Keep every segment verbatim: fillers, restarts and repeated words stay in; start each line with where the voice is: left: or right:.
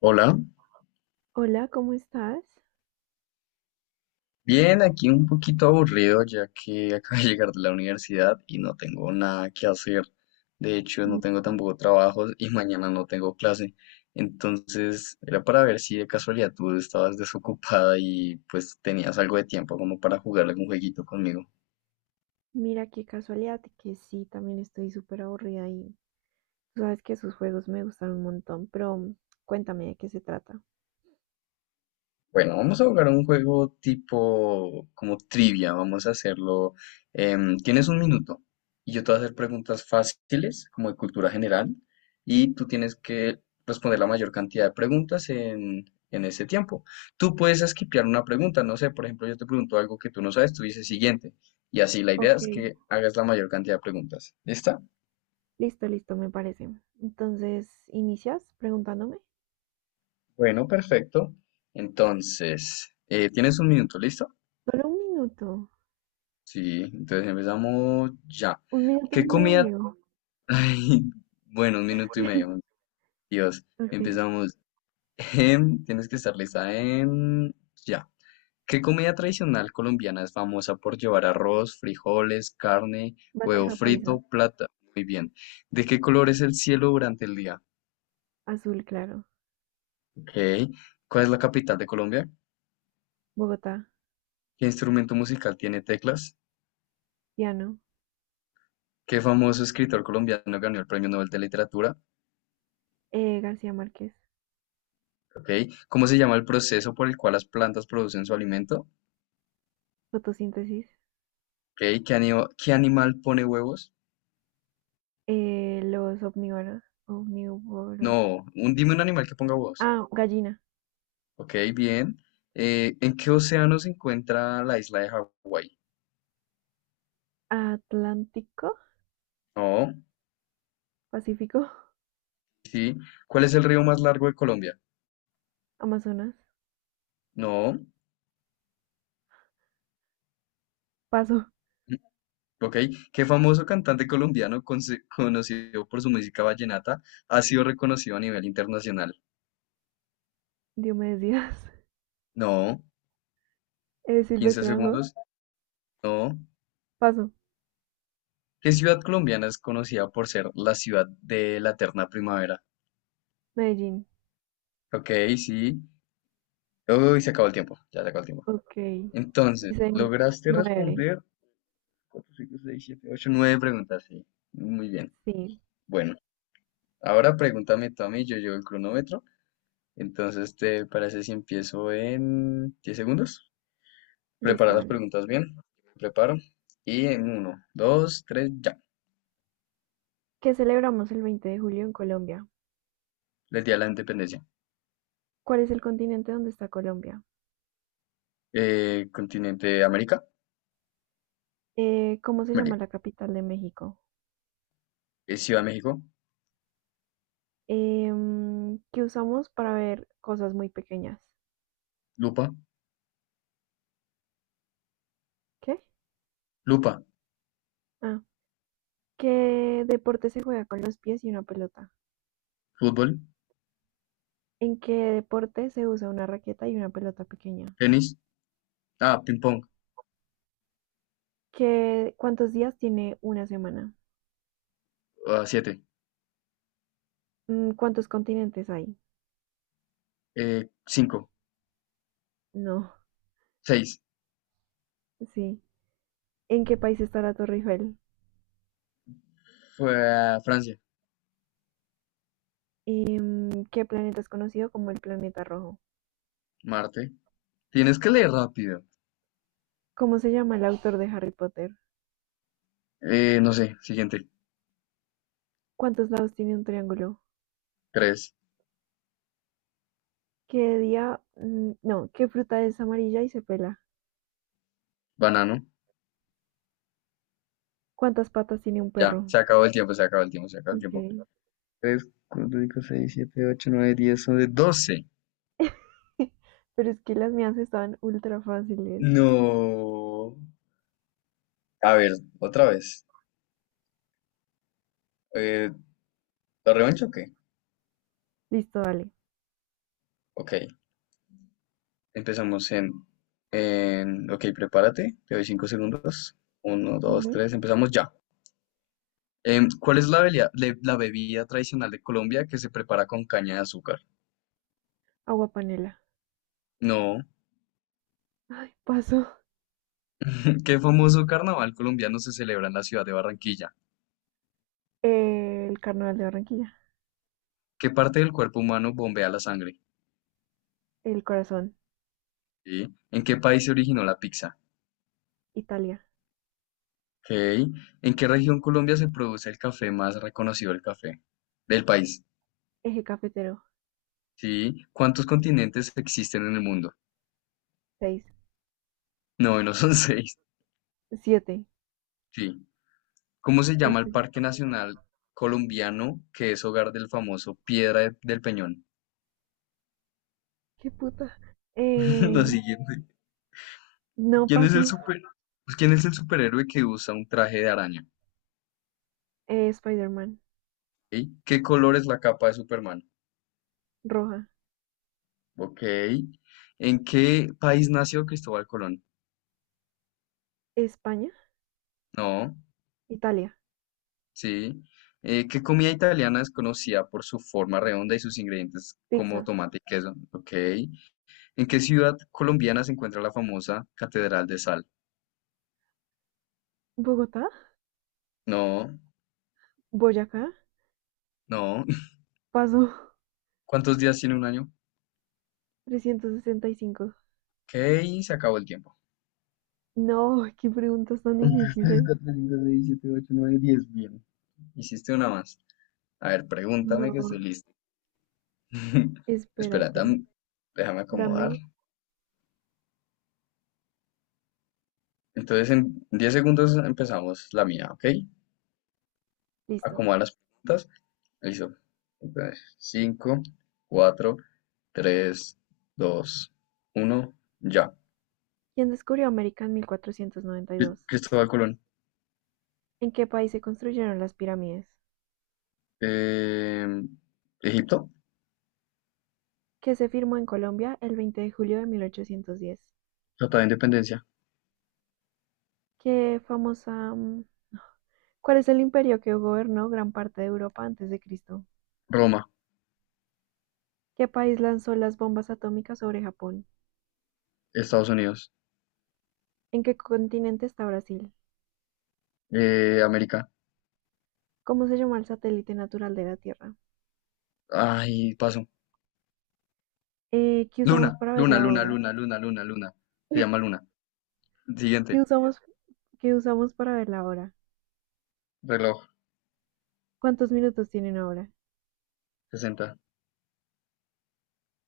left: Hola,
right: Hola, ¿cómo estás?
left: bien, aquí un poquito aburrido ya que acabo de llegar de la universidad y no tengo nada que hacer. De hecho,
right: Mm.
left: no tengo tampoco trabajos y mañana no tengo clase. Entonces, era para ver si de casualidad tú estabas desocupada y pues tenías algo de tiempo como para jugar algún jueguito conmigo.
right: Mira, qué casualidad que sí, también estoy súper aburrida y tú sabes que sus juegos me gustan un montón, pero mm, cuéntame de qué se trata.
left: Bueno, vamos a jugar un juego tipo como trivia, vamos a hacerlo. Em, tienes un minuto y yo te voy a hacer preguntas fáciles, como de cultura general, y tú tienes que responder la mayor cantidad de preguntas en, en ese tiempo. Tú puedes esquipear una pregunta, no sé, por ejemplo, yo te pregunto algo que tú no sabes, tú dices siguiente, y así la idea
right: Ok,
left: es que hagas la mayor cantidad de preguntas. ¿Lista?
right: listo, listo, me parece. Entonces, ¿inicias preguntándome?
left: Bueno, perfecto. Entonces, eh, tienes un minuto, ¿listo?
right: Solo un minuto.
left: Sí, entonces empezamos ya.
right: Un minuto y
left: ¿Qué comida?
right: medio.
left: Ay, bueno, un minuto y
right: Con
left: medio. Dios,
right: Ok.
left: empezamos. Em, tienes que estar lista. Em, ya. ¿Qué comida tradicional colombiana es famosa por llevar arroz, frijoles, carne, huevo
right: Bandeja paisa.
left: frito, plata? Muy bien. ¿De qué color es el cielo durante el día?
right: Azul claro.
left: Ok. ¿Cuál es la capital de Colombia?
right: Bogotá.
left: ¿Qué instrumento musical tiene teclas?
right: Piano.
left: ¿Qué famoso escritor colombiano ganó el Premio Nobel de Literatura?
right: eh, García Márquez.
left: ¿Ok? ¿Cómo se llama el proceso por el cual las plantas producen su alimento?
right: Fotosíntesis.
left: ¿Ok? ¿Qué anima- qué animal pone huevos?
right: Eh, los omnívoros. Omnívoros.
left: No, un, dime un animal que ponga huevos.
right: Ah, gallina.
left: ¿Ok? Bien. Eh, ¿en qué océano se encuentra la isla de Hawái?
right: Atlántico.
left: No.
right: Pacífico.
left: ¿Sí? ¿Cuál es el río más largo de Colombia?
right: Amazonas.
left: No.
right: Paso.
left: ¿Ok? ¿Qué famoso cantante colombiano conce- conocido por su música vallenata ha sido reconocido a nivel internacional?
right: Diomedes Díaz.
left: No.
right: eh,
left: Quince
right: Silvestre Ango.
left: segundos? No.
right: Paso.
left: ¿Qué ciudad colombiana es conocida por ser la ciudad de la eterna primavera?
right: Medellín.
left: Ok, sí. Uy, se acabó el tiempo. Ya se acabó el tiempo.
right: Ok.
left: Entonces,
right: Hice
left: lograste
right: nueve.
left: responder cuatro, cinco, seis, siete, ocho, nueve preguntas, sí. Muy bien.
right: Sí.
left: Bueno, ahora pregúntame tú a mí, yo llevo el cronómetro. Entonces, ¿te parece si empiezo en diez segundos? Prepara
right: Listo,
left: las
right: dale.
left: preguntas bien. Preparo. Y en uno, dos, tres, ya.
right: ¿Qué celebramos el veinte de julio en Colombia?
left: Les di a la independencia.
right: ¿Cuál es el continente donde está Colombia?
left: Eh, continente América.
right: Eh, ¿cómo se llama
left: América.
right: la capital de México?
left: Eh, Ciudad de México.
right: Em, que usamos para ver cosas muy pequeñas?
left: Lupa.
right: ¿Qué?
left: Lupa,
right: Ah, ¿qué deporte se juega con los pies y una pelota?
left: fútbol,
right: ¿En qué deporte se usa una raqueta y una pelota pequeña?
left: tenis, ah, ping pong,
right: ¿Qué, ¿cuántos días tiene una semana?
left: ah, siete,
right: Mm, ¿Cuántos continentes hay?
left: eh, cinco,
right: No.
left: seis,
right: Sí. ¿En qué país está la Torre Eiffel?
left: fue Francia,
right: Em, ¿qué planeta es conocido como el planeta rojo?
left: Marte. Tienes que leer rápido.
right: ¿Cómo se llama el autor de Harry Potter?
left: Eh, no sé, siguiente,
right: ¿Cuántos lados tiene un triángulo?
left: tres,
right: ¿Qué día? mm, No, ¿qué fruta es amarilla y se pela?
left: banano,
right: ¿Cuántas patas tiene un
left: ya,
right: perro?
left: se acabó el tiempo, se acabó el tiempo, se acabó el
right: Ok.
left: tiempo. Tres, cuatro, cinco, seis, siete, ocho, nueve, diez, once, doce.
right: Pero es que las mías estaban ultra fáciles.
left: No. A ver, otra vez. Eh, ¿La revancha o qué?
right: Listo, dale.
left: Ok, empezamos en, en... Ok, prepárate, te doy cinco segundos. Uno, dos,
right: Ujú.
left: tres, empezamos ya. Em, ¿cuál es la belia- le- la bebida tradicional de Colombia que se prepara con caña de azúcar?
right: Agua panela.
left: No.
right: Ay, paso.
left: ¿Qué famoso carnaval colombiano se celebra en la ciudad de Barranquilla?
right: El carnaval de Barranquilla.
left: ¿Qué parte del cuerpo humano bombea la sangre?
right: El corazón.
left: ¿Sí? ¿En qué país se originó la pizza?
right: Italia.
left: Ok. ¿En qué región Colombia se produce el café más reconocido, el café del país?
right: Eje cafetero.
left: ¿Sí? ¿Cuántos continentes existen en el mundo?
right: Seis.
left: No, no son seis.
right: Siete.
left: Sí. ¿Cómo se
right: Es
left: llama el
right: el.
left: Parque Nacional colombiano que es hogar del famoso Piedra de- del Peñón?
right: Qué puta.
left: Lo
right: Eh,
left: siguiente.
right: no
left: ¿Quién es el
right: paso.
left: super... Pues, ¿quién es el superhéroe que usa un traje de araña?
right: Eh, Spider-Man.
left: ¿Ok? ¿Qué color es la capa de Superman?
right: Roja.
left: Ok. ¿En qué país nació Cristóbal Colón?
right: España.
left: No.
right: Italia.
left: Sí. Eh, ¿qué comida italiana es conocida por su forma redonda y sus ingredientes como
right: Pizza.
left: tomate y queso? Ok. ¿En qué ciudad colombiana se encuentra la famosa Catedral de Sal?
right: Bogotá.
left: No.
right: Boyacá.
left: No.
right: Paso.
left: ¿Cuántos días tiene un año?
right: trescientos sesenta y cinco.
left: Ok. Se acabó el tiempo.
right: No, qué preguntas tan
left: Uno, dos, tres,
right: difíciles.
left: cuatro, cinco, seis, siete, ocho, nueve, diez. Bien. Hiciste una más. A ver, pregúntame que estoy
right: No,
left: listo. Espera,
right: espérate.
left: tam- déjame acomodar.
right: Dame,
left: Entonces, en diez segundos empezamos la mía, ¿ok?
right: listo.
left: Acomoda las preguntas. Listo. Entonces, cinco, cuatro, tres, dos, uno, ya.
right: ¿Quién descubrió América en
left: Cri-
right: mil cuatrocientos noventa y dos?
left: Cristóbal Colón.
right: ¿En qué país se construyeron las pirámides?
left: Eh, Egipto.
right: ¿Qué se firmó en Colombia el veinte de julio de mil ochocientos diez?
left: Tratado de Independencia.
right: ¿Qué famosa... mm, ¿Cuál es el imperio que gobernó gran parte de Europa antes de Cristo?
left: Roma.
right: ¿Qué país lanzó las bombas atómicas sobre Japón?
left: Estados Unidos.
right: ¿En qué continente está Brasil?
left: Eh, América.
right: ¿Cómo se llama el satélite natural de la Tierra?
left: Ay, paso.
right: Eh, ¿qué usamos
left: Luna,
right: para ver
left: luna,
right: la
left: luna,
right: hora?
left: luna, luna, luna, luna. Se llama Luna.
right: ¿Qué
left: Siguiente.
right: usamos, qué usamos para ver la hora?
left: Reloj.
right: ¿Cuántos minutos tiene una hora?
left: Sesenta.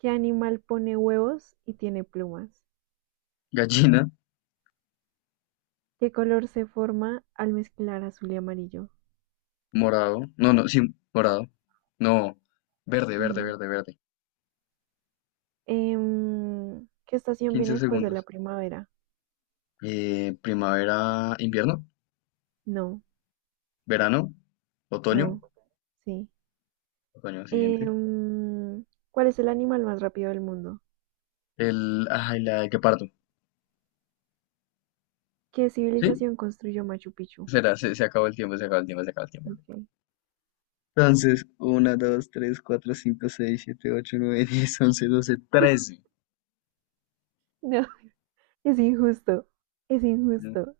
right: ¿Qué animal pone huevos y tiene plumas?
left: Gallina,
right: ¿Qué color se forma al mezclar azul y amarillo?
left: morado. No, no, sí, morado. No, verde, verde,
right: No.
left: verde, verde.
right: Em, ¿qué estación viene
left: quince
right: después de la
left: segundos.
right: primavera?
left: Eh, primavera, invierno,
right: No,
left: verano, otoño,
right: no, sí.
left: otoño siguiente.
right: Em, ¿Cuál es el animal más rápido del mundo?
left: El, ay, la de parto.
right: ¿Qué
left: ¿Sí?
right: civilización construyó Machu Picchu?
left: Será, se, se acabó el tiempo, se acabó el tiempo, se acabó el tiempo.
right: Ok.
left: Entonces, uno, dos, tres, cuatro, cinco, seis, siete, ocho, nueve, diez, once, doce, trece.
right: No, es injusto, es injusto.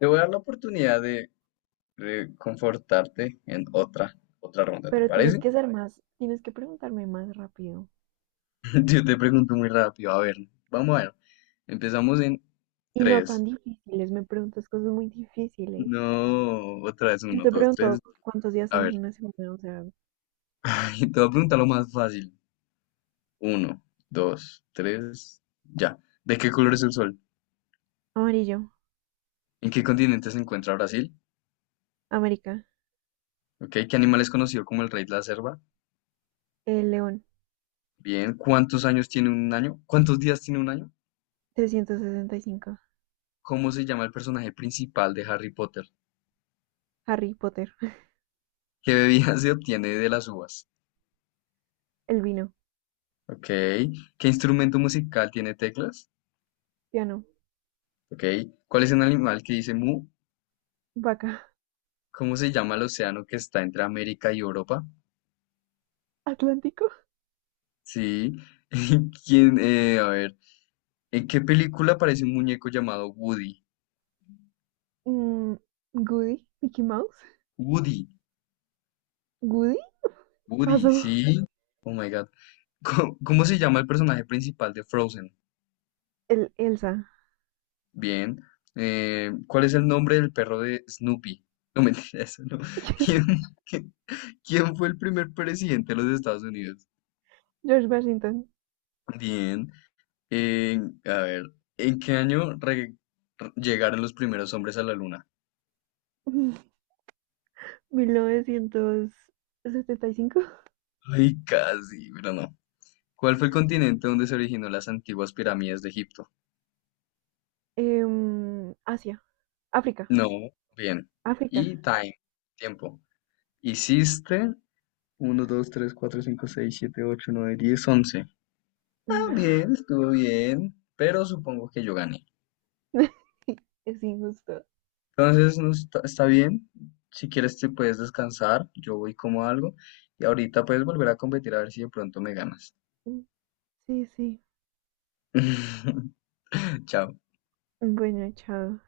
left: Te voy a dar la oportunidad de reconfortarte en otra, otra ronda, ¿te
right: Pero tienes
left: parece?
right: que ser más, tienes que preguntarme más rápido.
left: Yo te pregunto muy rápido, a ver, vamos a ver. Empezamos en
right: Y no tan
left: tres.
right: difíciles, me preguntas cosas muy difíciles.
left: No, otra vez
right: Yo
left: uno,
right: te
left: dos, tres.
right: pregunto cuántos días
left: A
right: hay
left: ver,
right: en una semana, o sea,
left: te voy a preguntar lo más fácil. Uno, dos, tres, ya. ¿De qué color es el sol?
right: amarillo,
left: ¿En qué continente se encuentra Brasil?
right: América,
left: ¿Ok? ¿Qué animal es conocido como el rey de la selva?
right: el león,
left: Bien, ¿cuántos años tiene un año? ¿Cuántos días tiene un año?
right: trescientos sesenta y cinco,
left: ¿Cómo se llama el personaje principal de Harry Potter?
right: Harry Potter,
left: ¿Qué bebida se obtiene de las uvas?
right: el vino,
left: ¿Ok? ¿Qué instrumento musical tiene teclas?
right: piano,
left: Ok. ¿Cuál es un animal que dice mu?
right: vaca,
left: ¿Cómo se llama el océano que está entre América y Europa?
right: Atlántico,
left: Sí. ¿Quién? eh, a ver. ¿En qué película aparece un muñeco llamado Woody?
right: mm, Goody, Mickey Mouse,
left: Woody.
right: Goody,
left: Woody,
right: paso,
left: sí. Oh my God. ¿Cómo, cómo se llama el personaje principal de Frozen?
right: el Elsa,
left: Bien. Eh, ¿cuál es el nombre del perro de Snoopy? No mentira, eso no.
right: ¿qué es?
left: ¿Quién, quién fue el primer presidente de los Estados Unidos?
right: George Washington,
left: Bien. En- a ver, ¿en qué año re- r- llegaron los primeros hombres a la luna?
right: mil novecientos setenta y cinco,
left: Ay, casi, pero no. ¿Cuál fue el continente donde se originó las antiguas pirámides de Egipto?
right: em, Asia, África,
left: No, bien.
right: África.
left: Y time, tiempo. Hiciste uno, dos, tres, cuatro, cinco, seis, siete, ocho, nueve, diez, once. Ah, bien, estuvo bien, pero supongo que yo gané.
right: Es injusto.
left: Entonces, no está, está bien. Si quieres te puedes descansar, yo voy como algo y ahorita puedes volver a competir a ver si de pronto me ganas.
right: Mm. Sí, sí.
left: Chao.
right: Bueno, chao.